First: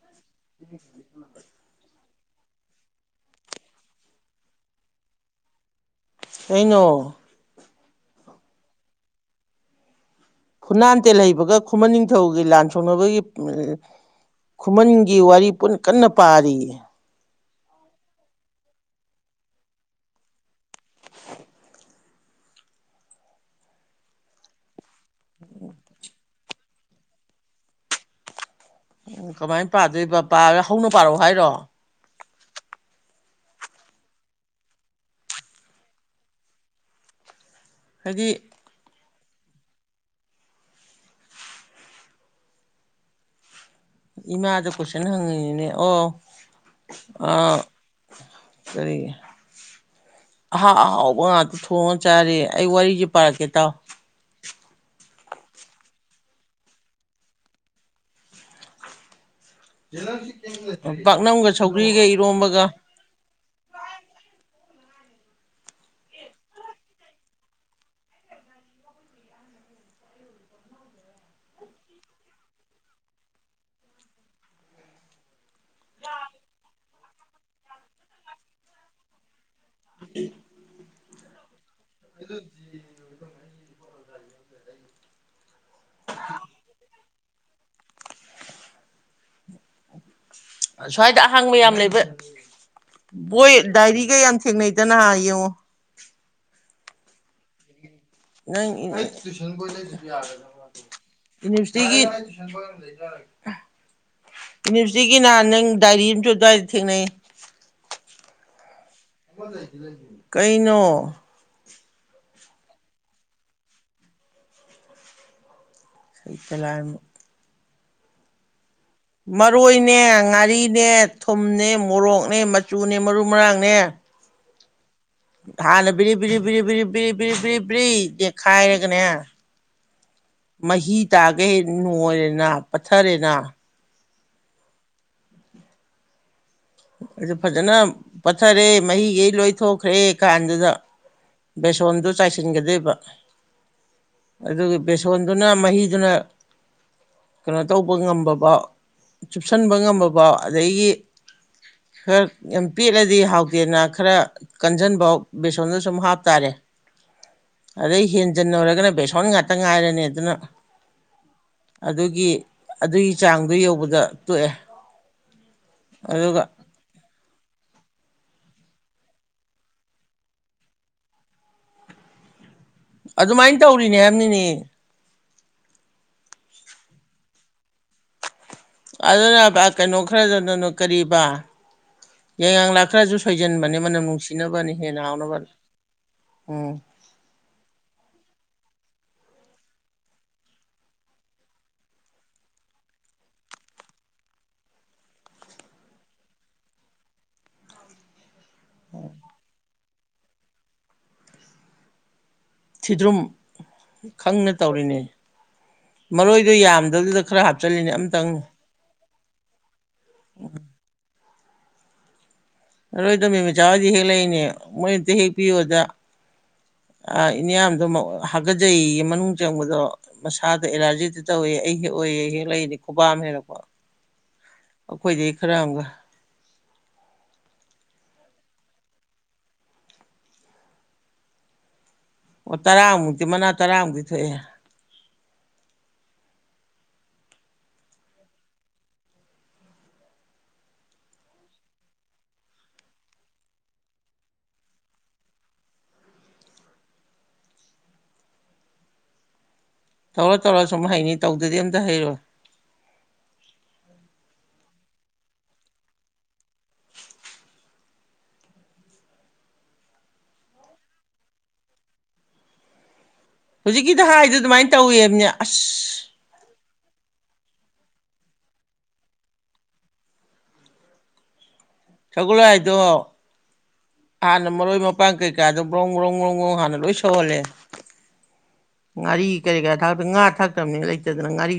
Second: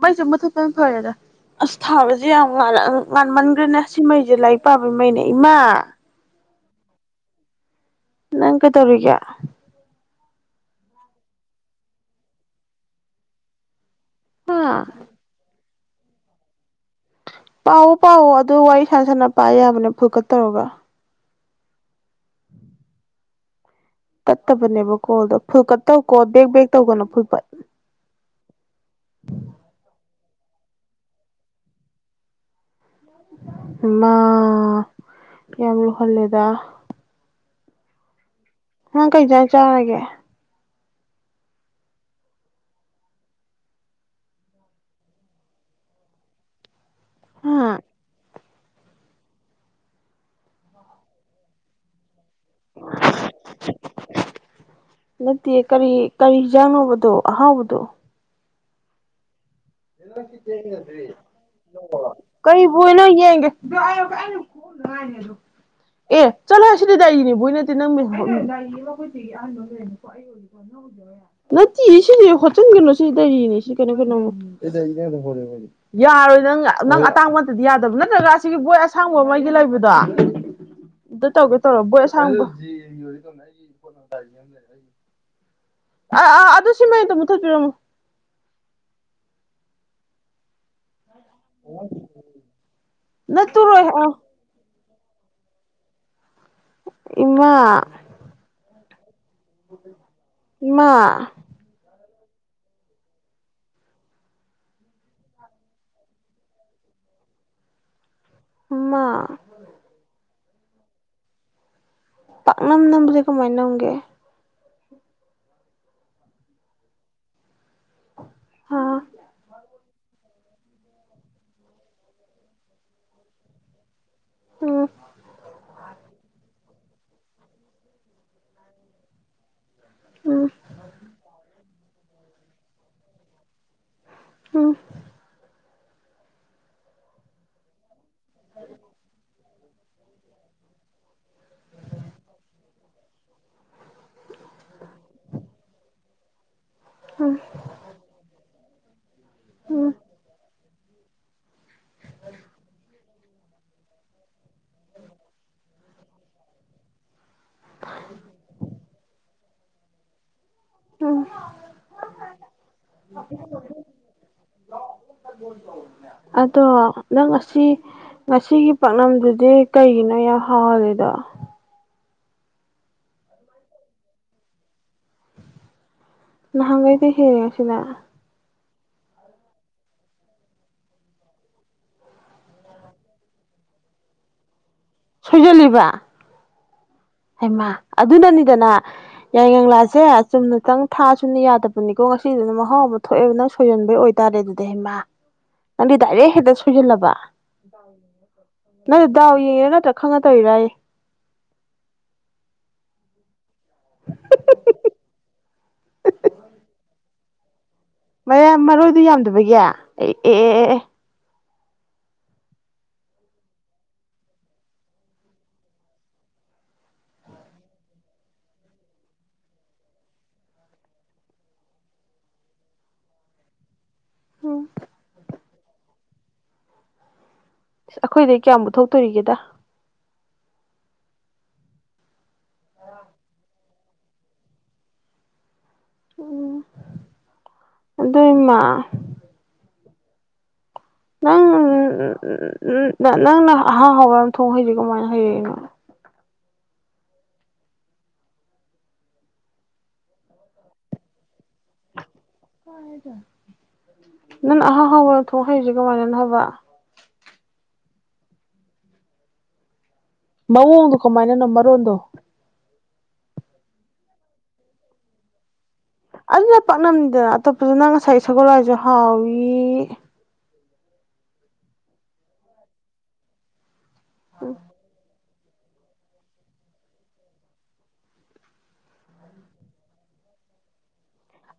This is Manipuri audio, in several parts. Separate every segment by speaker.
Speaker 1: ꯃꯩꯖꯦ ꯃꯨꯊꯠꯄꯅ ꯐꯔꯦꯗ ꯑꯁ ꯊꯥꯂꯖꯦ ꯌꯥ ꯉꯥꯟꯃꯟꯈ꯭ꯔꯦꯅꯦ ꯁꯤꯃꯩꯖꯦ ꯂꯥꯏꯔꯤꯛ ꯄꯥꯕꯩ ꯃꯩꯅꯦ ꯏꯃꯥ!
Speaker 2: ꯀꯩꯅꯣ?
Speaker 1: ꯅꯪ ꯀꯩꯗꯧꯔꯤꯒꯦ?
Speaker 2: ꯐꯨꯅꯥꯟꯇꯦꯜ ꯍꯩꯕꯒ ꯈꯨꯃꯟ ꯅꯤꯡꯊꯧꯒꯤ ꯂꯥꯟ ꯁꯣꯛꯅꯕꯒꯤ ꯈꯨꯃꯟꯒꯤ ꯋꯥꯔꯤ ꯄꯨꯟꯅ ꯀꯟꯅ ꯄꯥꯔꯤꯌꯦ꯫
Speaker 1: ꯄꯥꯑꯣ- ꯄꯥꯑꯣ ꯑꯗꯨ ꯋꯥꯔꯤ ꯁꯥꯟꯅ ꯁꯥꯟꯅ ꯄꯥ ꯌꯥꯕꯅꯦ [unintelligible] ꯇꯧꯔꯒ꯫ ꯇꯠꯇꯕꯅꯦꯕ ꯫ ꯀꯣꯜꯗꯣ ꯐꯨꯜ ꯀꯠ ꯇꯧꯀꯣ ꯕꯦꯛ ꯕꯦꯛ ꯇꯧꯒꯅꯨ ꯐꯨꯜ ꯀꯠ꯫
Speaker 2: ꯄꯥꯕꯥ ꯍꯧꯟ ꯄꯥꯔꯛꯑꯣ ꯍꯥꯏꯔꯣ?
Speaker 1: ꯃꯥ ꯌꯥꯝ ꯍꯜꯂꯦꯗ꯫
Speaker 2: ꯍꯥꯏꯗꯤ?
Speaker 1: ꯅꯪ ꯀꯩꯖꯥꯡ ꯆꯔꯒꯦ?
Speaker 2: ꯏꯃꯥꯗ ꯀꯣꯏꯁꯟ ꯍꯪꯉꯤꯅꯤꯅꯦ ꯑꯣ꯫ ꯑ꯫
Speaker 1: ꯍꯥ
Speaker 2: ꯀꯔꯤ ꯑ ꯍꯥꯎꯕ ꯉꯥꯛꯇ ꯊꯣꯉꯥ ꯆꯔꯤ ꯑꯩ ꯋꯥꯔꯤꯁꯦ ꯄꯥꯔꯛꯀꯦ ꯇꯥꯎ!
Speaker 1: ꯅꯠꯇꯦ ꯀꯔꯤ- ꯀꯔꯤ ꯍꯤꯟꯖꯥꯡꯅꯣꯕ ꯗꯣ ꯑꯍꯥꯎꯕꯗꯣ?
Speaker 2: ꯄꯥꯛꯅꯝꯒ ꯁꯧꯒ꯭ꯔꯤꯒ ꯏꯔꯣꯝꯕꯒ
Speaker 1: ꯀꯩꯕꯨꯅꯣ ꯏꯅꯦ ꯌꯦꯡꯒꯦ ꯑꯦ ꯆꯂꯣ ꯁꯤꯗꯤ ꯗꯥꯏꯔꯤꯅꯦꯕꯣꯏ ꯅꯠꯇꯦ ꯅꯪ ꯅꯠꯇꯦ ꯁꯤꯁꯦ ꯍꯣꯠꯆꯤꯟꯒꯅꯨ ꯁꯤ ꯗꯥꯏꯔꯤꯅꯦ ꯁꯤ ꯀꯩꯅꯣ ꯀꯩꯅꯣ ꯌꯥꯔꯣꯏ ꯅꯪ ꯅꯪ ꯑꯇꯥꯡꯕꯇꯗꯤ ꯌꯥꯗꯕ ꯅꯠꯇ꯭ꯔꯒ ꯑꯁꯤꯒꯤ ꯕꯣꯏ ꯑꯁꯥꯡꯕ ꯑꯃꯒꯤ ꯑꯩꯒꯤ ꯂꯩꯕꯗꯣ ꯑꯗꯨ ꯇꯧꯒꯦ ꯇꯧ ꯕꯣꯏ ꯑꯁꯥꯡꯕ ꯑ ꯑꯥ ꯑꯗꯨ ꯁꯤ ꯃꯩ ꯑꯃꯇꯥ ꯃꯨꯊꯠꯄꯤꯔꯝꯃꯣ
Speaker 2: [inaudible] ꯁ꯭ꯋꯥꯏꯗ ꯑꯍꯥꯡꯕ ꯌꯥꯝ ꯂꯩꯕ ꯕꯣꯏ
Speaker 1: ꯅꯠꯇꯨꯔꯣꯏ ꯑꯥ
Speaker 2: ꯗꯥꯏꯔꯤꯒ ꯌꯥꯝ ꯊꯦꯡꯅꯩ ꯗꯅ ꯍꯥꯏꯨ
Speaker 1: ꯏꯃꯥ
Speaker 2: ꯅꯪ
Speaker 1: ꯏꯃꯥ
Speaker 2: ꯎꯅꯤꯚꯔꯁꯤꯇꯤꯒꯤ ꯑꯃ ꯅꯨꯁꯤꯒꯤ ꯉꯍꯟ ꯗꯥꯏꯔꯤ ꯑꯃꯁꯨ ꯑꯗꯨꯋꯥꯏꯗ ꯊꯦꯡꯅꯩ
Speaker 1: ꯏꯃꯥ
Speaker 2: [inaudible] ꯀꯩꯅꯣ
Speaker 1: ꯄꯥꯛꯅꯝꯅꯝꯕꯁꯦ ꯀꯃꯥꯏꯅꯝꯒꯦ
Speaker 2: ꯁꯩꯇꯥ ꯂꯥꯏꯝ
Speaker 1: ꯍꯥ
Speaker 2: ꯃꯔꯣꯏꯅꯦ ꯉꯥ ꯃꯔꯤꯅꯦ ꯊꯨꯝꯅꯦ ꯃꯣꯔꯣꯛꯅꯦ ꯃꯆꯨꯅꯦ ꯃꯔꯨ ꯃꯔꯥꯡꯅꯦ
Speaker 1: ꯎꯝ
Speaker 2: ꯍꯥꯟꯅ ꯕꯤ꯭ꯔꯤ ꯭ꯕꯤꯔꯤ ꯕꯤꯔꯤ ꯕꯤꯔꯤ ꯕꯤꯔꯤ꯭ ꯕꯤꯔꯤ ꯕꯤꯔꯤ ꯕꯤ꯭ꯔꯤ ꯗꯦꯈꯥꯏꯔꯒꯅꯦ
Speaker 1: ꯎꯝ
Speaker 2: ꯃꯍꯤ ꯇꯥꯈꯩ ꯅꯣꯏꯔꯦꯅ ꯄꯊꯔꯦꯅ
Speaker 1: ꯎꯝ
Speaker 2: ꯑꯗꯨ ꯐꯖꯅ ꯄꯊꯔꯦ ꯃꯍꯤꯒꯩ ꯂꯣꯏ ꯊꯣꯛꯈ꯭ꯔꯦ ꯀꯥꯟꯗꯨꯗ ꯕꯦꯁꯣꯟꯗꯨ ꯆꯥꯏꯁꯤꯟꯒꯗꯣꯏꯕ ꯑꯗꯨꯒ ꯕꯦꯁꯣꯟꯗꯨꯅ ꯃꯍꯤꯗꯨꯅ
Speaker 1: ꯎꯝ
Speaker 2: ꯀꯩꯅꯣ ꯇꯧꯕ ꯉꯃꯕ ꯆꯨꯞꯁꯟꯕ
Speaker 1: ꯎꯝ
Speaker 2: ꯉꯝꯃꯕ ꯑꯗꯒꯤ ꯈꯔ ꯌꯥꯝ ꯄꯦꯜꯠꯂꯗꯤ ꯍꯥꯎ ꯌꯦꯅ ꯈꯔ ꯀꯟꯖꯟꯕ ꯕꯦꯁꯣꯟꯗ ꯁꯨꯝ ꯍꯥꯞ ꯇꯥꯔꯦ ꯑꯗꯩ ꯍꯦꯟꯖꯟꯅꯔꯒꯅ ꯕꯦꯁꯣꯟ ꯉꯥꯛꯇ ꯉꯥꯏꯔꯅꯤ ꯑꯗꯨꯅ
Speaker 1: ꯎꯝ
Speaker 2: ꯑꯗꯨꯒꯤ ꯑꯗꯨꯒꯤ ꯆꯥꯡꯗꯣ ꯌꯧꯕꯗ ꯇꯣꯛꯑꯦ ꯑꯗꯨꯒ
Speaker 1: ꯑꯗꯣ ꯅꯪ ꯑꯁ ꯁꯤ ꯉꯁꯤꯒꯤ ꯄꯥꯛꯅꯝꯗꯨꯗꯤ ꯀꯩꯒꯤꯅꯣ ꯌꯥꯝ ꯍꯥꯎꯍꯜꯂꯤꯗꯣ
Speaker 2: ꯑꯗꯨꯃꯥꯏꯅ ꯇꯧꯔꯤꯅꯦ ꯍꯥꯏꯕꯅꯤꯅꯦ
Speaker 1: ꯅꯍꯥꯟꯒꯩꯗꯩ ꯍꯦꯜꯂꯦ ꯉꯥꯁꯤꯅꯥ
Speaker 2: ꯑꯗꯨꯅ ꯀꯩꯅꯣ ꯈꯔꯗꯅꯅ ꯀꯔꯤꯕꯥ ꯌꯥꯏꯉ ꯂꯥꯛꯈ꯭ꯔꯁꯨ ꯁꯣꯏꯖꯟꯕꯅꯦ ꯃꯅꯝ ꯅꯨꯡꯁꯤꯅꯕꯅꯤ ꯍꯦꯟꯅꯥ ꯍꯥꯎꯅꯕ
Speaker 1: ꯁꯣꯏꯖꯜꯂꯤꯕ
Speaker 2: ꯎꯝ
Speaker 1: ꯍꯩꯃꯥ ꯑꯗꯨꯅꯅꯤꯗꯅ ꯌꯥꯏꯉꯪ ꯂꯥꯁꯦ ꯆꯨꯝꯅꯇꯪ ꯊꯥ ꯁꯨꯅ ꯌꯥꯗꯕꯅꯤꯀꯣ ꯉꯁꯤꯗꯨꯅ ꯃꯍꯥꯎ ꯑꯃ ꯊꯣꯛꯑꯦꯕ ꯅꯪ ꯁꯣꯏꯁꯤꯟꯕꯩ ꯑꯣꯏꯇꯥꯔꯦ ꯑꯗꯨꯗꯤ ꯍꯩꯃꯥ ꯅꯪꯗꯤ ꯗꯥꯏꯔꯦꯛ ꯍꯦꯛꯇ ꯁꯣꯏꯁꯤꯜꯂꯕ ꯅꯡ ꯗꯥꯎ ꯌꯦꯡꯉꯤ ꯅꯠꯇꯔꯥ ꯈꯪꯉ ꯇꯧꯏꯔ
Speaker 2: ꯊꯤꯗ꯭ꯔꯨꯝ ꯈꯪꯅ ꯇꯧꯔꯤꯅꯦ ꯃꯔꯣꯏꯗ ꯌꯥꯝꯗꯗꯨꯗ ꯈꯍꯞ
Speaker 1: ꯃꯌꯥꯝ ꯃꯔꯣꯏꯗꯤ ꯌꯥꯝ ꯑꯗꯨꯕꯒ ꯑꯦ
Speaker 2: ꯂꯔꯣꯏꯗꯣꯃꯤ ꯃꯆꯥ ꯍꯣꯏꯗꯤ ꯍꯦꯛ ꯂꯩꯏꯅꯦ ꯃꯣꯏ ꯑꯝꯇ ꯍꯦꯛꯄꯤꯌꯣꯗ ꯏꯌꯥꯝꯗꯣ ꯍꯥꯀꯠꯆꯩꯌꯦ ꯃꯅꯨꯡ ꯆꯪꯕꯗꯣ ꯃꯁꯥꯗ ꯑꯦꯂꯥꯔꯖꯤꯗ ꯇꯧꯏꯦ ꯑꯩ ꯍꯦꯛ ꯑꯣꯏꯑꯦ ꯑꯩ ꯍꯦꯛ ꯂꯩꯏꯅꯦ ꯈꯨꯕꯥꯝ ꯍꯦꯛꯂꯛꯄ
Speaker 1: ꯎꯝ
Speaker 2: ꯑꯣꯈꯣꯏꯗꯤ ꯔꯪꯪ
Speaker 1: ꯑꯩꯈꯣꯏꯗꯩ ꯀꯌꯥꯝ ꯄꯨꯊꯣꯛꯇꯣꯔꯤꯒꯦꯗ
Speaker 2: ꯑꯣ ꯇꯔꯥꯃꯨꯛꯇꯤ ꯃꯅꯥ ꯇꯔꯥꯃꯨꯛꯇꯤ ꯊꯣꯛꯑꯦ
Speaker 1: ꯎꯝ ꯑꯗ ꯃꯥ ꯅꯪ ꯅꯪꯅ ꯑꯍꯥ ꯍꯕ ꯑꯃ ꯊꯣꯡ ꯍꯩꯁꯤ ꯀꯃꯥꯏꯅ ꯍꯩꯔꯏꯅꯣ
Speaker 2: ꯇꯧꯔ ꯇꯧꯔ ꯁꯨꯝ ꯍꯥꯏꯩꯅꯤ ꯇꯧ ꯑꯗꯨꯗꯤ ꯑꯦꯝ ꯇ ꯍꯥꯏꯩꯔꯣ
Speaker 1: ꯅꯪ ꯑꯍꯥꯡ ꯍꯥꯎꯕꯅ ꯊꯣꯛꯣꯡ ꯍꯩꯔꯤꯁꯦ ꯀꯃꯥꯏꯅ ꯍꯥꯏꯕ ꯃꯑꯣꯡꯗꯣ ꯀꯃꯥꯏꯅꯅꯣ ꯃꯔꯣꯟꯗꯣ
Speaker 2: ꯍꯧꯖꯤꯛꯀꯤꯗ ꯍꯥꯏꯗꯨ ꯑꯗꯨꯃꯥꯏꯅ ꯇꯧꯋꯕꯅꯦ ꯑꯁ
Speaker 1: ꯑꯗꯨꯅ ꯄꯥꯛꯅꯝꯅꯤꯗꯅ ꯑꯇꯣꯞꯄꯁꯨ ꯅꯪ ꯉꯁꯥꯏ ꯁꯒꯣꯜꯂꯁꯨ ꯍꯥꯎꯏ
Speaker 2: ꯁꯒꯂꯣ ꯍꯥꯏꯗꯣ ꯑꯅ ꯃꯔ ꯑꯣꯏꯣꯏ ꯃꯄꯥꯡ ꯀꯩ ꯀꯀꯥꯗꯣ ꯕ꯭ꯔꯣꯡ ꯕ꯭ꯔꯣꯡ ꯕ꯭ꯔꯣꯡ ꯒ꯭ꯔꯣꯡ ꯍꯥꯟꯅ ꯂꯣꯏ ꯁꯧꯍꯜꯂꯦ ꯉꯥꯔꯤ ꯀꯔꯤ ꯀꯥ ꯊꯥꯛꯇ ꯉꯥ ꯊꯥꯛꯇꯕꯅꯤ ꯂꯩꯇ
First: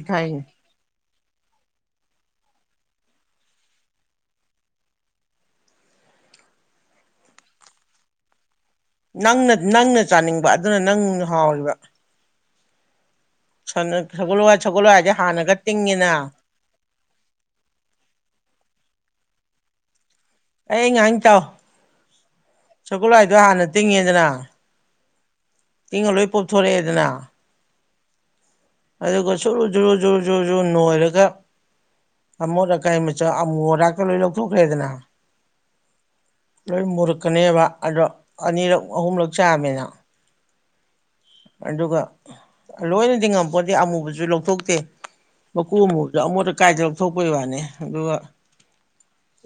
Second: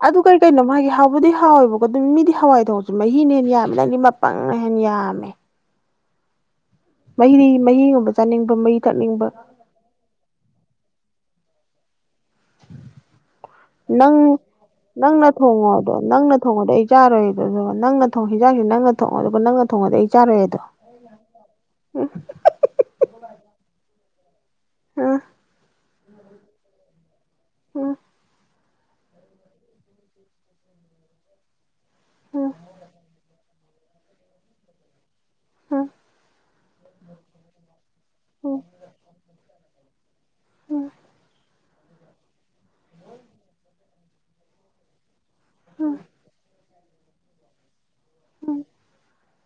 Speaker 1: ꯑꯗꯨ ꯀꯔꯤ ꯀꯔꯤꯅꯣ ꯃꯥꯒꯤ ꯍꯥꯎꯕꯨꯗꯤ ꯍꯥꯎꯋꯦꯕꯀꯣ ꯑꯗꯨ ꯃꯤꯗꯤ ꯍꯋꯥꯏ ꯊꯔꯁꯤ ꯃꯍꯤꯅ ꯍꯦ ꯌꯥꯝꯕ ꯅꯪꯅꯤ ꯃꯄꯪꯅ ꯍꯦ ꯌꯥꯝꯃꯦ ꯃꯩꯗꯤ ꯃꯍꯤꯒꯨꯝꯕ ꯆꯥꯅꯤꯡꯕ ꯃꯩ
Speaker 2: ꯅꯪꯅ ꯅꯪꯅ ꯆꯥꯅꯤꯡꯕ ꯑꯗꯨꯅ ꯅꯪ ꯍꯥꯎꯕ
Speaker 1: ꯅꯪ
Speaker 2: ꯍꯋꯥꯏ ꯁꯒꯣꯜ ꯍꯋꯥꯏꯁꯦ
Speaker 1: ꯅꯪꯅ
Speaker 2: ꯍꯥꯟꯅꯒ
Speaker 1: ꯊꯣꯡꯉꯣꯗꯣ
Speaker 2: ꯇꯤꯡꯉꯤꯅ
Speaker 1: ꯅꯪꯅ ꯊꯣꯡꯉꯗꯣ ꯑꯩ ꯆꯥꯔꯣꯏꯗꯣ ꯑꯗꯨꯒ ꯅꯪꯅꯣꯡ ꯍꯤꯟꯖꯥꯛꯁꯤꯦ ꯅꯪꯅ ꯊꯣꯡꯉꯒ ꯑꯗꯨꯒ ꯅꯪꯅ ꯊꯣꯡꯉꯗ ꯑꯩ ꯆꯥꯔꯣꯏ ꯑꯗꯣ
Speaker 2: ꯑꯩ ꯍꯪ ꯆꯎ ꯁꯒꯂꯣ ꯍꯥꯏ ꯑꯗꯨ ꯍꯥꯟꯅ ꯇꯤꯡꯉꯦꯗꯅ
Speaker 1: ꯑ
Speaker 2: ꯏꯪꯉ ꯂꯣꯏ ꯄꯣꯛꯞꯊꯣꯔꯛꯑꯦꯗꯅ ꯑꯗꯨꯒ ꯁꯨꯔꯨ ꯖꯨꯔꯨ ꯖꯨ ꯖꯨꯔ ꯖꯨ ꯅꯣꯏꯔꯒ ꯑ ꯃꯔ ꯀꯥꯏꯃꯤ ꯆ ꯔꯥꯛꯀꯦꯜ ꯂꯣꯏ ꯂ ꯊꯛ꯭ꯔꯦꯗꯅ
Speaker 1: ꯍꯥꯝ
Speaker 2: ꯂꯣꯏ ꯃꯨꯔꯛꯀꯅꯦꯕ ꯑꯗꯣ ꯑꯅꯤꯔꯛ ꯑꯍꯨꯝꯂꯛ ꯆꯥꯃꯤꯅ ꯑꯗꯨꯒ ꯂꯣꯏꯅꯗꯤ ꯉꯝꯄꯣꯠꯇꯗꯤ ꯑꯃꯨꯕꯁꯨ ꯂꯧꯊꯣꯛꯇꯦ ꯃ ꯀꯃ ꯀꯥꯏꯗꯕ ꯊꯣꯛꯄꯩ ꯋꯥꯅꯤ ꯑꯗꯨꯒ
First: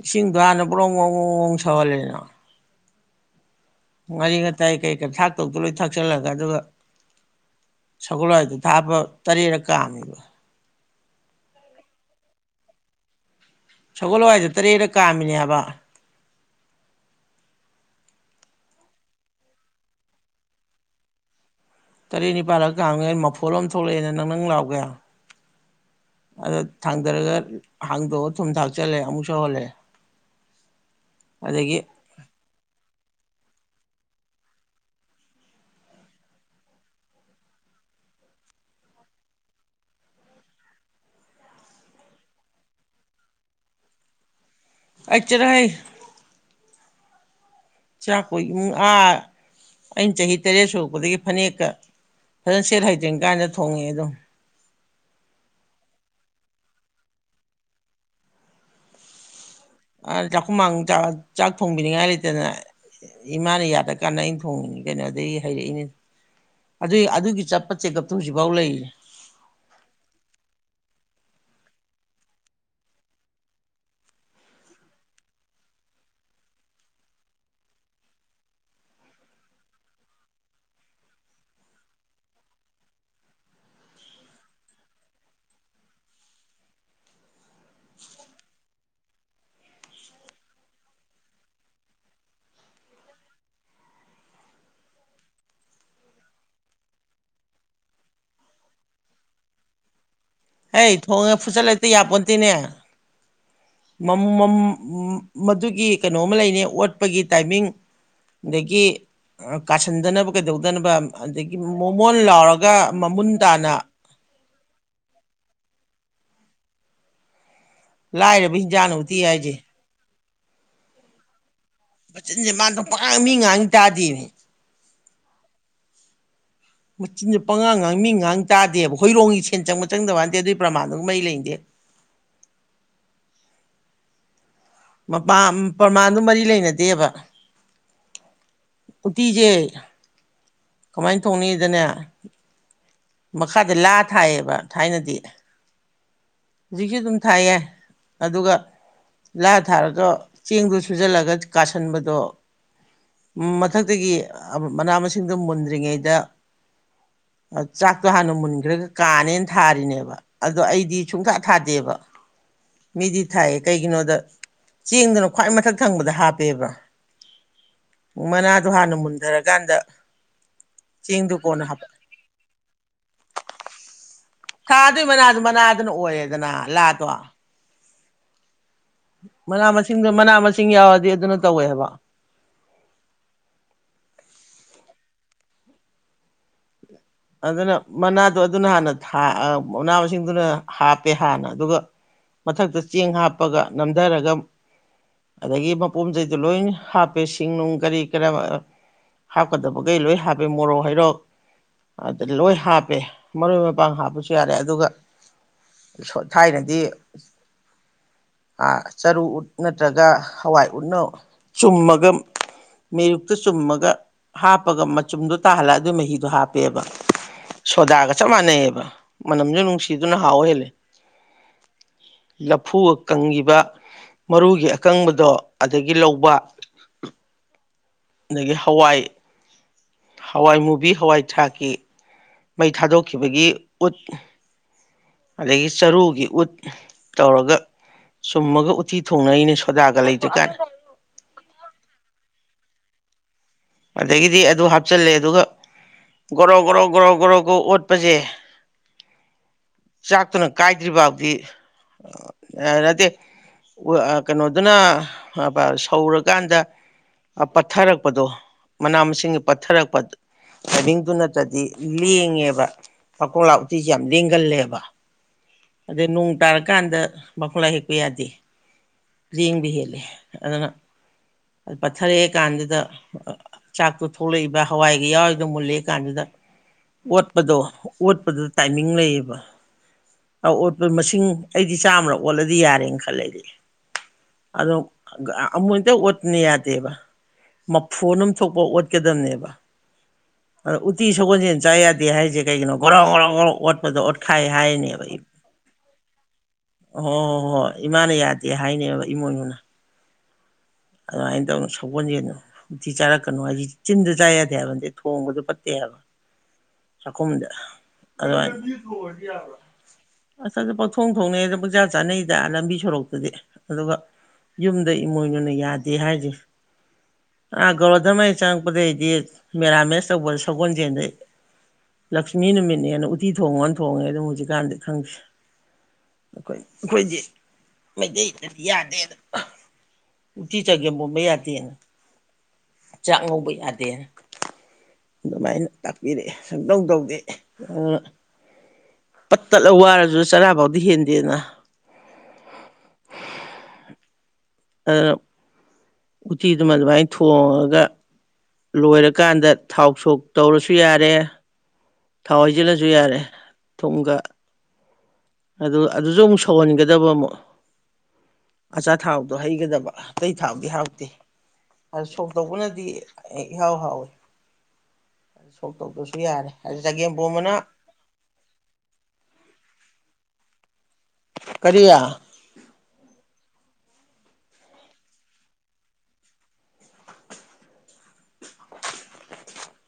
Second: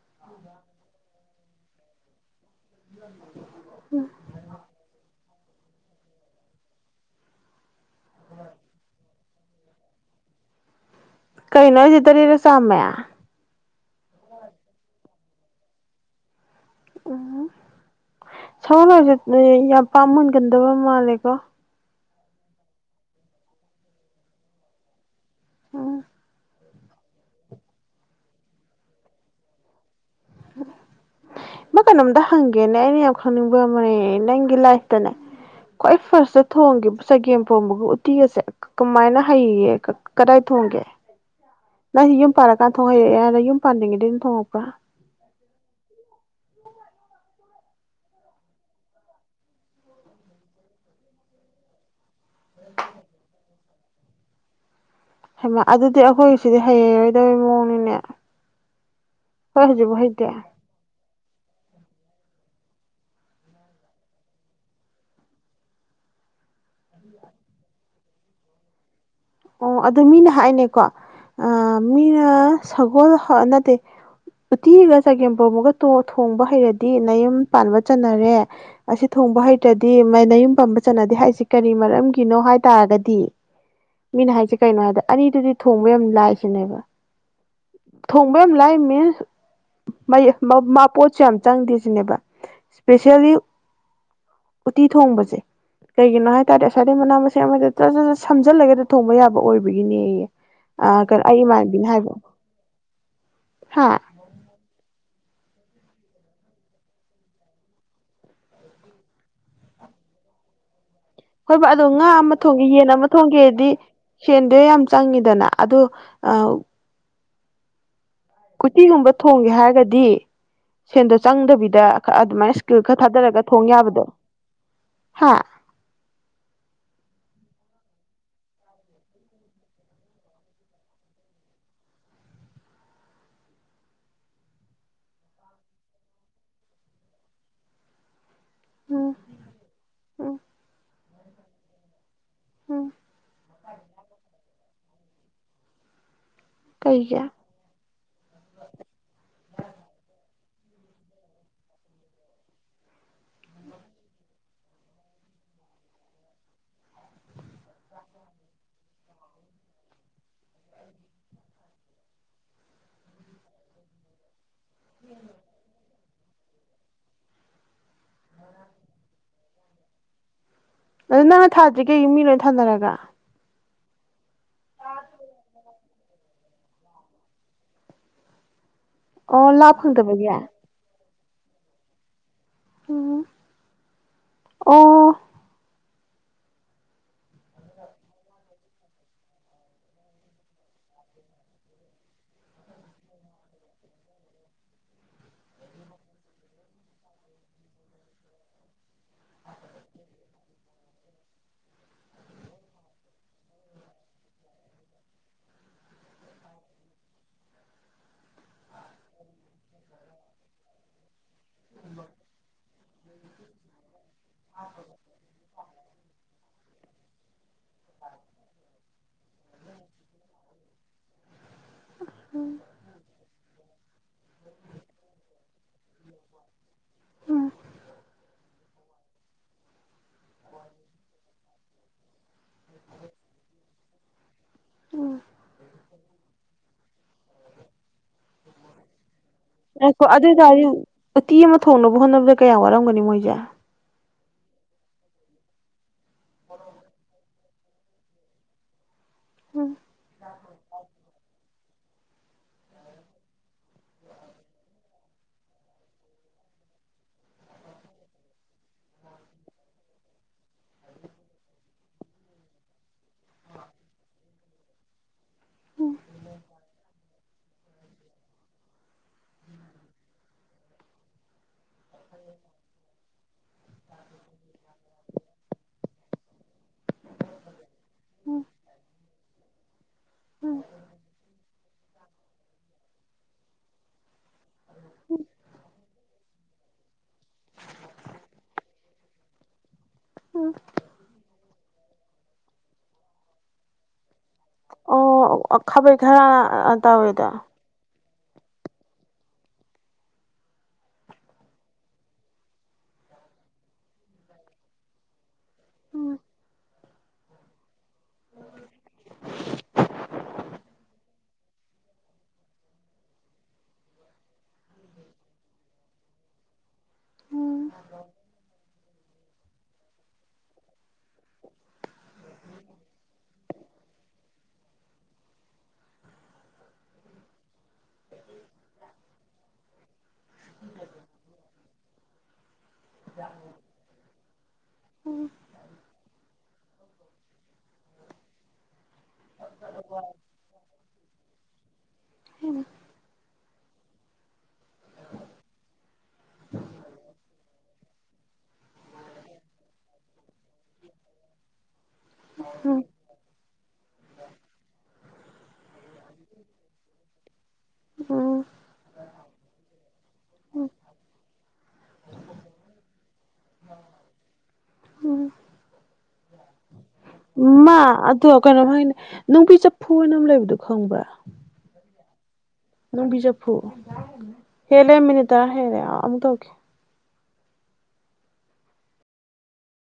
Speaker 2: ꯏꯁꯤꯡꯗꯣ ꯍꯥꯟꯅ ꯄꯨ꯭ꯔꯣꯉꯋꯣꯡꯣꯡ ꯊꯣꯛꯂꯅ
Speaker 1: ꯎꯝ
Speaker 2: ꯃꯔꯤ ꯉ ꯇꯥꯏ ꯀꯩꯀ ꯊꯥꯛ ꯇꯧꯗꯣ ꯂꯣꯏ ꯊꯥꯛ ꯀꯛꯆꯤꯜꯂꯒ ꯑꯗꯨꯒ ꯁꯒꯣꯜꯏꯗꯨ ꯊꯥꯞꯄ ꯇꯔꯦꯔ ꯀꯥꯝꯃꯦꯕ
Speaker 1: ꯀꯩ ꯅꯖꯤꯇꯔꯔꯁ ꯃꯌꯥꯝ
Speaker 2: ꯁꯒꯣꯜꯋꯥꯏꯗ ꯇꯔꯦꯔ ꯀꯥꯝꯃꯤꯅꯦ ꯍꯥꯏꯕ
Speaker 1: ꯎꯝ ꯁꯒꯣꯜꯁꯦ ꯌꯥꯝ ꯄꯥꯝ ꯃꯨꯟꯒꯟꯗꯕ ꯃꯥꯜꯂꯦꯀꯣ
Speaker 2: ꯇꯔꯦꯠ ꯅꯤꯄꯥꯜꯂꯒ ꯀꯥꯡꯉꯦ ꯃꯐꯨꯜꯣ ꯑꯃ ꯊꯣꯛꯂꯛꯑꯦꯅ ꯅꯪ ꯅꯪ ꯂꯥꯛꯒꯦ
Speaker 1: ꯎꯝ
Speaker 2: ꯑꯗꯣ ꯊꯥꯡꯗꯔꯒ ꯍꯥꯡꯗꯣꯛꯑ ꯊꯨꯝ ꯊꯥꯛꯆꯜꯂꯦ ꯑꯃꯨꯛ ꯁꯧꯍꯜꯂꯦ ꯑꯗꯒꯤ
Speaker 1: ꯃ ꯀ ꯅꯝꯗ ꯍꯪꯒꯦꯅꯦꯅꯦ ꯈꯪꯅꯤꯡꯕ ꯑꯃꯅꯦ ꯅꯪꯒꯤ ꯂꯥꯏꯐꯇꯅꯦ ꯈ꯭ꯋꯥꯏ ꯐꯥꯔꯁꯇ ꯊꯣꯡꯈꯤꯕ ꯆꯒꯦꯝ ꯄꯣꯝꯕꯒ ꯎꯇꯤꯒꯁꯦ ꯀꯃꯥꯏꯅ ꯍꯩꯌꯦ ꯀꯗꯥꯏ ꯊꯣꯡꯒꯦ ꯅꯪ ꯌꯨꯝ ꯄꯥꯔꯀꯥꯟ ꯊꯣꯡ ꯍꯩꯔꯦꯅ ꯌꯨꯝ ꯄꯥꯟꯅꯤꯡꯉꯩꯗꯒꯤ ꯑꯗꯨꯝ ꯊꯣꯡꯉꯄ
Speaker 2: ꯑꯆꯔꯣꯏ ꯆꯥꯛ ꯀꯣꯏ ꯏꯃꯨꯡ ꯑꯥ ꯑꯩꯅ ꯆꯍꯤ ꯇꯔꯦꯠ ꯁꯨꯔꯛꯄꯗꯒꯤ ꯐꯅꯦꯛꯀ ꯑꯗꯨ ꯁꯦ ꯍꯥꯏꯖꯒꯥꯏꯅ ꯊꯣꯡꯉꯦ ꯑꯗꯨꯣ
Speaker 1: ꯃ ꯑꯗꯨꯗꯤ ꯑꯩꯈꯣꯏꯒꯤꯁꯤꯗꯤ ꯍꯩꯌꯦꯡꯔꯣꯏꯗꯕꯩ ꯃꯑꯣꯡꯅꯤꯅꯦ ꯍꯖꯕ ꯍꯗ
Speaker 2: ꯆꯥꯛꯈꯨꯝꯃꯥꯡ ꯆꯥꯛ ꯊꯣꯡꯕꯤꯅꯤꯡꯉꯥꯏ ꯂꯩꯇꯅ ꯏꯃꯥꯅ ꯌꯥꯗꯀꯥꯟꯗ ꯑꯩꯅ ꯊꯣꯡꯉ ꯀꯩꯅꯣꯗꯗꯒꯤ ꯍꯩꯔꯛꯏꯅꯤ ꯑꯗꯨꯏ ꯑꯗꯨꯒꯤ ꯆꯠꯄ ꯆꯦꯛꯑꯞꯇꯣ ꯍꯧꯖꯤꯛꯐꯥꯎ ꯂꯩꯔꯤ
Speaker 1: ꯑꯣ ꯑꯗꯨ ꯃꯤꯅ ꯍꯥꯏꯅꯦꯀꯣ ꯃꯤꯅ ꯁꯒꯣꯜ ꯅꯠꯇꯦ ꯎꯇꯤꯒ ꯆꯒꯦꯝꯄꯣꯝ ꯑꯃꯒ ꯊꯣꯡꯕ ꯍꯩꯔꯗꯤ ꯃꯌꯨꯝ ꯄꯥꯟꯕ ꯆꯠꯅꯔꯦ ꯑꯁꯤ ꯊꯣꯡꯕ ꯍꯩꯔ꯭ꯔꯗꯤ ꯃꯌꯨꯝ ꯄꯥꯟꯕ ꯆꯠꯅꯗꯦ ꯍꯥꯏꯁꯤ ꯀꯔꯤ ꯃꯔꯝꯒꯤꯅꯣ ꯍꯥꯏ ꯇꯥꯔꯒꯗꯤ ꯃꯤꯅ ꯍꯥꯏꯁꯦ ꯀꯩꯅꯣ ꯍꯥꯏꯗ ꯑꯅꯤꯗꯨꯗꯤ ꯊꯣꯡꯕ ꯌꯥꯝ ꯂꯥꯏ ꯁꯤꯅꯦꯕ ꯊꯣꯡꯕ ꯌꯥꯝ ꯂꯥꯏ ꯃꯤꯟꯁ ꯃꯥꯄꯣꯠꯁꯨ ꯌꯥꯝ ꯆꯪꯗꯦ ꯁꯤꯅꯦꯕ ꯏꯁꯄꯦꯁꯦꯜꯂꯤ ꯎꯇꯤ ꯊꯣꯡꯕꯁꯦ ꯀꯩꯒꯤꯅꯣ ꯍꯥꯏ ꯇꯔꯗꯤ ꯉꯁꯥꯏꯗꯩ ꯃꯅꯥ ꯃꯁꯤꯡ ꯑꯃꯗꯖ ꯁꯝꯖꯤꯜꯂꯒ ꯊꯣꯡꯕ ꯌꯥꯕ ꯑꯣꯏꯕꯒꯤꯅꯦꯌꯦ
Speaker 2: ꯍ
Speaker 1: ꯑ ꯀꯩꯅꯣ
Speaker 2: ꯊꯣꯡꯉꯦ
Speaker 1: ꯑꯩ
Speaker 2: ꯐꯨꯆꯠꯂꯛꯇ
Speaker 1: ꯏꯃꯥꯟꯅꯕꯤꯅ ꯍꯥꯏꯕ
Speaker 2: ꯌꯥꯄꯣꯟꯇꯦꯅꯦ
Speaker 1: ꯍꯥ
Speaker 2: ꯃꯗꯨꯒꯤ ꯀꯩꯅꯣꯃ ꯂꯩꯅꯤ ꯑꯣꯠꯄꯒꯤ ꯇꯥꯏꯃꯤꯡ ꯑꯗꯒꯤ ꯀꯥꯁꯟꯗꯅꯕ ꯀꯩꯗꯧꯗꯅꯕ ꯑꯗꯒꯤ
Speaker 1: ꯍꯣꯏꯕ ꯑꯗꯣ ꯉꯥ
Speaker 2: ꯃꯃꯣꯟ ꯂꯥꯎꯔꯒ ꯃꯃꯨꯟ ꯇꯥꯅ
Speaker 1: ꯁꯦꯟꯗ ꯌꯥꯝ ꯆꯪꯉꯤꯗꯅ ꯑꯗꯣ
Speaker 2: ꯂꯥꯏꯔꯕ ꯍꯤꯟꯖꯥꯡꯅ
Speaker 1: ꯀꯨꯇꯤꯒꯨꯝꯕ
Speaker 2: ꯎꯇꯤ
Speaker 1: ꯊꯣꯡꯒꯦ
Speaker 2: ꯍꯥꯏꯁꯦ
Speaker 1: ꯍꯥꯏꯔꯒꯗꯤ ꯁꯦꯟꯗ ꯆꯪꯗꯕꯤꯗ ꯗ
Speaker 2: ꯃꯆꯤꯟꯁꯦ
Speaker 1: ꯑꯗꯨꯃꯥꯏꯅ ꯏꯁꯀꯤꯜ
Speaker 2: ꯃꯥꯅ
Speaker 1: ꯈꯔ
Speaker 2: ꯄꯉꯥꯡ ꯃꯤ
Speaker 1: ꯊꯥꯗꯔꯒ ꯊꯣꯡ
Speaker 2: ꯉꯥꯡ
Speaker 1: ꯌꯥꯕꯗꯣ
Speaker 2: ꯇꯥꯗꯦꯅꯦ
Speaker 1: ꯍꯥꯦ
Speaker 2: ꯃꯆꯤꯟꯗꯨ ꯄꯉꯥꯡ ꯉꯍꯥꯡ ꯃꯤ ꯉꯥꯏꯍꯥꯡ ꯇꯥꯗꯦꯕ ꯍꯣꯏꯔꯣꯡꯒꯤ ꯁꯦꯟ ꯆꯪꯕ ꯆꯪꯗꯕ ꯃꯗꯦ ꯑꯗꯨꯏ ꯄ꯭ꯔꯃꯥꯟꯒ ꯃꯩ ꯂꯩꯗꯦ ꯃꯄꯥ ꯄ꯭ꯔꯃꯥꯟꯗꯨ ꯃꯔꯤ ꯂꯩꯅꯗꯦꯕ
Speaker 1: ꯎꯝ
Speaker 2: ꯇꯖꯦ
Speaker 1: ꯎꯝ
Speaker 2: ꯀꯃꯥꯏꯅ ꯇꯧꯅꯤꯗꯅꯦ
Speaker 1: ꯎꯝ
Speaker 2: ꯃꯈꯥꯗ ꯂꯥ ꯊꯥꯏꯌꯦꯕ ꯊꯥꯏꯅ ꯑꯗꯨꯗꯤ ꯍꯧꯖꯤꯛꯁꯨ ꯑꯗꯨꯝ
Speaker 1: ꯀꯩꯒꯤ
Speaker 2: ꯊꯥꯏꯌꯦ ꯑꯗꯨꯒ ꯂꯥ ꯊꯥꯔꯁꯨ ꯆꯦꯡꯗꯣ ꯁꯨꯖꯜꯂꯒ ꯀꯥꯁꯟꯕꯗꯣ ꯃꯊꯛꯇꯒꯤ ꯃꯅꯥ ꯃꯁꯤꯡꯗꯣ ꯃꯨꯟꯗ꯭ꯔꯤꯉꯩꯗ ꯆꯥꯛꯇꯣ ꯍꯥꯟꯅ ꯃꯨꯟꯈ꯭ꯔꯒ ꯀꯥꯅꯦꯅ ꯊꯥꯔꯤꯅꯦꯕ ꯑꯗꯣ ꯑꯩꯗꯤ ꯁꯨꯡꯊꯥ ꯊꯥꯗꯦꯕ ꯃꯤꯗꯤ ꯊꯥꯏꯌꯦ ꯀꯩꯒꯤꯅꯣꯗ ꯆꯦꯡꯗꯨꯅ ꯈ꯭ꯋꯥꯏ ꯃꯊꯛ ꯊꯪꯕꯗ ꯍꯥꯞꯄ ꯄꯦꯕꯥ ꯃꯅꯥꯗꯣ ꯍꯥꯟꯅ ꯃꯨꯟꯊꯔꯀꯥꯟꯗ
Speaker 1: ꯑꯗꯨ
Speaker 2: ꯆꯦꯡꯗꯣ
Speaker 1: ꯅꯪꯅ
Speaker 2: ꯀꯣꯟꯅ
Speaker 1: ꯊꯥꯗ꯭ꯔꯤ
Speaker 2: ꯍꯥꯞꯄ
Speaker 1: ꯀꯩ ꯃꯤꯅꯦ ꯐꯅꯔꯒ
Speaker 2: ꯊꯥꯗꯣꯏ ꯃꯅꯥꯗꯨ ꯃꯅꯥꯗꯨꯅ ꯑꯣꯏꯌꯦꯦꯗꯅ ꯂꯥꯗꯣ
Speaker 1: ꯑꯣ
Speaker 2: ꯃꯅꯥ
Speaker 1: ꯂꯥ
Speaker 2: ꯃꯁꯤꯡꯗꯣ
Speaker 1: ꯐꯪꯗꯕꯒꯤ
Speaker 2: ꯃꯅꯥ ꯃꯁꯤꯡ ꯌꯥꯎꯔꯗꯤ ꯑꯗꯨꯅ ꯇꯧꯋꯦ ꯍꯥꯏꯕ
Speaker 1: ꯎꯝ ꯑꯣ
Speaker 2: ꯑꯗꯨꯅ ꯃꯅꯥꯗꯣ ꯑꯗꯨꯅ ꯍꯥꯟꯅ ꯃꯅꯥ ꯃꯁꯤꯡꯗꯨꯅ ꯍꯥꯞꯄꯦ ꯍꯥꯟꯅ ꯑꯗꯨꯒ ꯃꯊꯛꯇ ꯆꯦꯡ ꯍꯥꯞꯄꯒ ꯅꯝꯊꯔꯒ ꯑꯗꯒꯤ ꯃꯄꯣꯝꯆꯩꯗꯣ ꯂꯣꯏ ꯍꯥꯞꯄꯦ ꯁꯤꯡꯅꯨꯡ ꯀꯔꯤ ꯀꯔ ꯍꯥꯞꯀꯗꯕꯈꯩ ꯂꯣꯏ ꯍꯥꯞꯄꯦ ꯃꯣꯔꯣꯛ ꯍꯩꯔꯣꯛ ꯑꯗꯨ ꯂꯣꯏ ꯍꯥꯞꯄꯦ ꯃꯔꯣꯏ ꯃꯄꯥꯡ ꯍꯥꯞꯄꯁꯨ ꯌꯥꯔꯦ ꯑꯗꯨꯒ ꯊꯥꯏꯅꯗꯤ ꯆꯔꯨ ꯎꯠ ꯅꯠꯇ꯭ꯔꯒ ꯍꯋꯥꯏ ꯎꯠꯅ ꯆꯨꯝꯃꯒ ꯃꯔꯨꯛꯇ ꯆꯨꯝꯃꯒ ꯍꯥꯞꯄꯒ ꯃꯆꯨꯝꯗꯣ ꯇꯥꯍꯜꯂ ꯑꯗꯨꯏ ꯃꯍꯤꯗꯣ ꯍꯥꯞꯄ ꯁꯣꯗꯥꯒ ꯆꯞ ꯃꯥꯟꯅꯩꯑꯕ ꯃꯅꯝꯁꯨ ꯅꯨꯡꯁꯤꯗꯨꯅ ꯍꯥꯎ ꯍꯦꯜꯂꯦ ꯂꯐꯨꯒ ꯀꯪꯈꯤꯕ ꯃꯔꯨꯒꯤ ꯑꯀꯪꯕꯗꯣ ꯑꯗꯒꯤ ꯂꯧꯕ
Speaker 1: ꯎꯝ
Speaker 2: ꯑꯗꯒꯤ ꯍꯋꯥꯏ ꯍꯋꯥꯏꯃꯨꯕꯤ ꯍꯋꯥꯏ ꯊꯔꯥꯛꯀꯤ ꯃꯩ ꯊꯥꯗꯣꯛꯈꯤꯕꯒꯤ ꯎꯠ
Speaker 1: ꯎꯝ
Speaker 2: ꯑꯗꯒꯤ ꯆꯔꯨꯒꯤ ꯎꯠ ꯇꯧꯔꯒ ꯁꯨꯝꯃꯒ ꯎꯊꯤ
Speaker 1: ꯉꯥꯏꯈꯣ ꯑꯗꯨ ꯑꯣꯏꯇꯥꯔꯗꯤ ꯎꯇꯤ ꯑꯃ ꯊꯣꯡꯅꯕ ꯍꯣꯠꯅꯕꯗ ꯀꯌꯥꯝ ꯋꯥꯔꯝꯒ ꯅꯤꯃꯣꯏꯖꯦ
Speaker 2: ꯑꯗꯒꯤꯗꯤ ꯑꯗꯨ ꯍꯥꯞꯆꯜꯂꯦ ꯑꯗꯨꯒ ꯒꯣꯔꯣ ꯒꯣꯔꯣ ꯒꯣꯔꯣ ꯒꯣꯔꯣ ꯒꫭ ꯑꯣꯠꯄꯁꯦ ꯆꯥꯛꯇꯨꯅ ꯀꯥꯏꯗ꯭ꯔꯤꯕꯥꯎꯗꯤ ꯑ ꯅꯠꯇꯦ ꯎ ꯀꯩꯅꯣꯗꯨꯅ ꯍꯕ ꯁꯧꯔꯀꯥꯟꯗ ꯄꯠꯊꯔꯛꯄꯗꯣ ꯃꯅꯥ ꯃꯁꯤꯡꯒꯤ ꯄꯠꯊꯔꯛꯄ ꯄꯅꯤꯡꯗꯨ ꯅꯠꯇ꯭ꯔꯗꯤ ꯂꯦꯡꯉꯦꯕ ꯄꯥꯀꯣꯛꯂꯥ ꯎꯇꯤꯁꯦ ꯌꯥꯝ ꯂꯦꯡꯒꯜꯂꯦꯕ꯫ ꯕꯥ ꯑꯗꯩ ꯅꯣꯡ ꯇꯥꯔꯀꯥꯟꯗ ꯃꯈꯣꯛꯂꯥ ꯍꯦꯛꯄ ꯌꯥꯗꯦ ꯂꯦꯡꯕ ꯍꯦꯜꯂꯦ ꯑꯗꯨꯅ ꯄꯠꯊꯔꯛꯑꯦ ꯀꯥꯟꯗꯨꯗ ꯆꯥꯛꯇꯣ ꯊꯣꯛꯂꯛꯏꯕ ꯍꯋꯥꯏꯒ ꯌꯥꯎꯔꯤꯗꯣ ꯃꯨꯜꯂꯛꯑꯏ ꯀꯥꯟꯗꯨꯗ ꯑꯣꯠꯄꯗꯣ ꯑꯣꯠꯄꯗꯨ ꯇꯥꯏꯃꯤꯡ ꯂꯩꯌꯦꯕ꯫ ꯑ ꯑꯣꯠꯄ ꯃꯁꯤꯡ ꯑꯩꯗꯤ ꯆꯥꯝꯃꯔꯛ ꯑꯣꯠꯂꯗꯤ ꯌꯥꯔꯦꯅ ꯈꯜꯂꯦꯗꯤ ꯑꯗꯤ ꯑꯗꯣ ꯑꯃꯨꯛꯇꯪ ꯑꯣꯠꯅ ꯌꯥꯗꯦꯕ ꯃꯐꯣꯟ ꯑꯃ ꯊꯣꯛꯄꯐꯧ ꯑꯣꯠꯀꯗꯝꯕꯅꯦꯕ ꯑꯗꯣ ꯎꯠꯇꯤ ꯁꯒꯣꯜꯁꯦꯟ ꯆꯥ ꯌꯥꯗꯦ ꯍꯥꯏꯔꯤꯁꯦ ꯀꯩꯒꯤꯅꯣ ꯒꫭꯔꫭ ꯒꯣꯔꫭ ꯒꫭꯔꫭ ꯑꯣꯠꯄꯗ ꯑꯣꯠꯈꯥꯏ ꯍꯥꯏꯔꯤꯅꯦꯕ꯫
Speaker 1: ꯑꫭ ꯈꯥꯕꯩ ꯈꯔ ꯑ ꯇꯋꯦꯗ
Speaker 2: ꯗꯦ ꯍꯥꯏꯅꯦꯕ ꯏꯃꯣꯏꯅꯨꯅ ꯑꯗꯨꯃꯥꯏꯅ ꯇꯧꯅ ꯁꯒꯣꯜꯁꯦꯜꯅ ꯎꯇꯤ ꯆꯥꯔꯛꯀꯅꯨ ꯍꯥꯏꯗꯤ ꯆꯤꯟꯗ ꯆꯥ ꯌꯥꯗꯦ ꯍꯥꯏꯕ ꯅꯠꯇꯦ ꯊꯣꯡꯕꯁꯨ ꯐꯠꯇꯦ ꯍꯥꯏꯕ꯫ ꯆꯥꯛꯈꯨꯝꯗ ꯑꯗꯨꯃꯥꯏ ꯑꯁ ꯄꯪꯊꯣꯡ ꯊꯣꯡꯅꯩ ꯑꯗ ꯄꯨꯡꯆꯥꯥ ꯆꯥꯅꯩꯗ ꯂꯝꯕꯤ ꯁꯣꯔꯣꯛꯇꯗꯤ ꯑꯗꯨꯒ ꯌꯨꯝꯗ ꯏꯃꯣꯏꯅꯨꯅ ꯌꯥꯗꯦ ꯍꯥꯏꯁꯦ꯫ ꯑꯥ ꯒꯑꯧꯔꯥ ꯗꯔꯃ ꯆꯪꯉꯛꯄꯗꯩꯗꯤ ꯃꯦꯔꯥꯃꯦꯁ ꯇꯧꯕ ꯁꯒꯣꯟꯖꯦꯟꯗꯩ ꯂꯛꯁꯃꯤ ꯅꯨꯃꯤꯠꯅꯦꯅ ꯎꯠꯇꯤ ꯊꯣꯡꯉꯣꯅ ꯊꯣꯡꯉꯦ ꯑꯗꯨꯝ ꯍꯧꯖꯤꯛꯀꯥꯟꯗꯤ ꯈꯪꯗꯦ ꯑꯩꯈꯣꯏ ꯑꯩꯈꯣꯏꯗꯤ ꯃꯩꯇꯩꯗꯗꯤ ꯌꯥꯗꯦꯗ ꯎꯠꯇꯤ ꯆꯒꯦ ꯄꯣꯝꯕ ꯌꯥꯗꯦ꯫ ꯆꯥꯛ ꯉꯧꯕ ꯌꯥꯗꯦꯅ ꯑꯗꯨꯃꯥꯏꯅ ꯇꯥꯛꯄꯤꯔꯛꯑꯦ ꯁꯨꯝꯗꯧꯗꯧꯗꯦ ꯑ ꯄꯠ ꯇꯠꯂ ꯋꯥꯔꯁꯨ ꯆꯔꯥꯐꯥꯎ ꯗꯤ ꯍꯦꯟꯗꯦꯅ ꯑꯗꯨꯅ ꯎꯇꯤꯗꯨꯃ ꯑꯗꯨꯃꯥꯏꯅ ꯊꯣꯡꯉꯥꯒ ꯂꯣꯏꯔꯀꯥꯟꯗ ꯊꯥꯎ ꯁꯣꯛ ꯇꯧꯔꯁꯨ ꯌꯥꯔꯦ ꯊꯥꯎ ꯍꯥꯏꯁꯤꯜꯂꯁꯨ ꯌꯥꯔꯦ꯫ ꯊꯨꯝꯒ ꯑꯗꯨ ꯑꯗꯨꯁꯨ ꯑꯃꯨꯛ ꯁꯧꯍꯟꯒꯗꯕ ꯑꯃꯨꯛ ꯑꯆꯥꯊꯥꯎꯗ ꯍꯩꯒꯗꯕ ꯑꯇꯩ ꯊꯥꯎꯗꯤ ꯍꯥꯎꯇꯦ ꯑꯗꯨ ꯁꯣꯛ ꯇꯧꯕꯅꯗꯤ ꯑꯩ ꯏꯅ ꯏꯍꯥꯎ ꯍꯥꯎꯋꯦ꯫
Speaker 1: ꯃꯥ ꯑꯗꫭ ꯀꯩꯅꯣꯝ ꯍꯥꯏꯅꯦ ꯅꯨꯡꯕꯤ ꯆꯐꯨ ꯍꯥꯏꯅ ꯑꯃ ꯂꯩꯕꯗꯣ ꯈꯪꯡꯕ꯭ꯔꯥ꯫
Speaker 2: ꯀꯔꯤꯌ꯫
Speaker 1: ꯅꯨꯡꯕꯤ ꯆꯐꯨ ꯍꯦꯂꯦ ꯃꯤꯅꯤꯠ ꯇꯔꯥ ꯍꯦꯜꯂꯦ ꯑꯃꯨꯛ ꯇꯧꯔꯛꯀꯦ꯫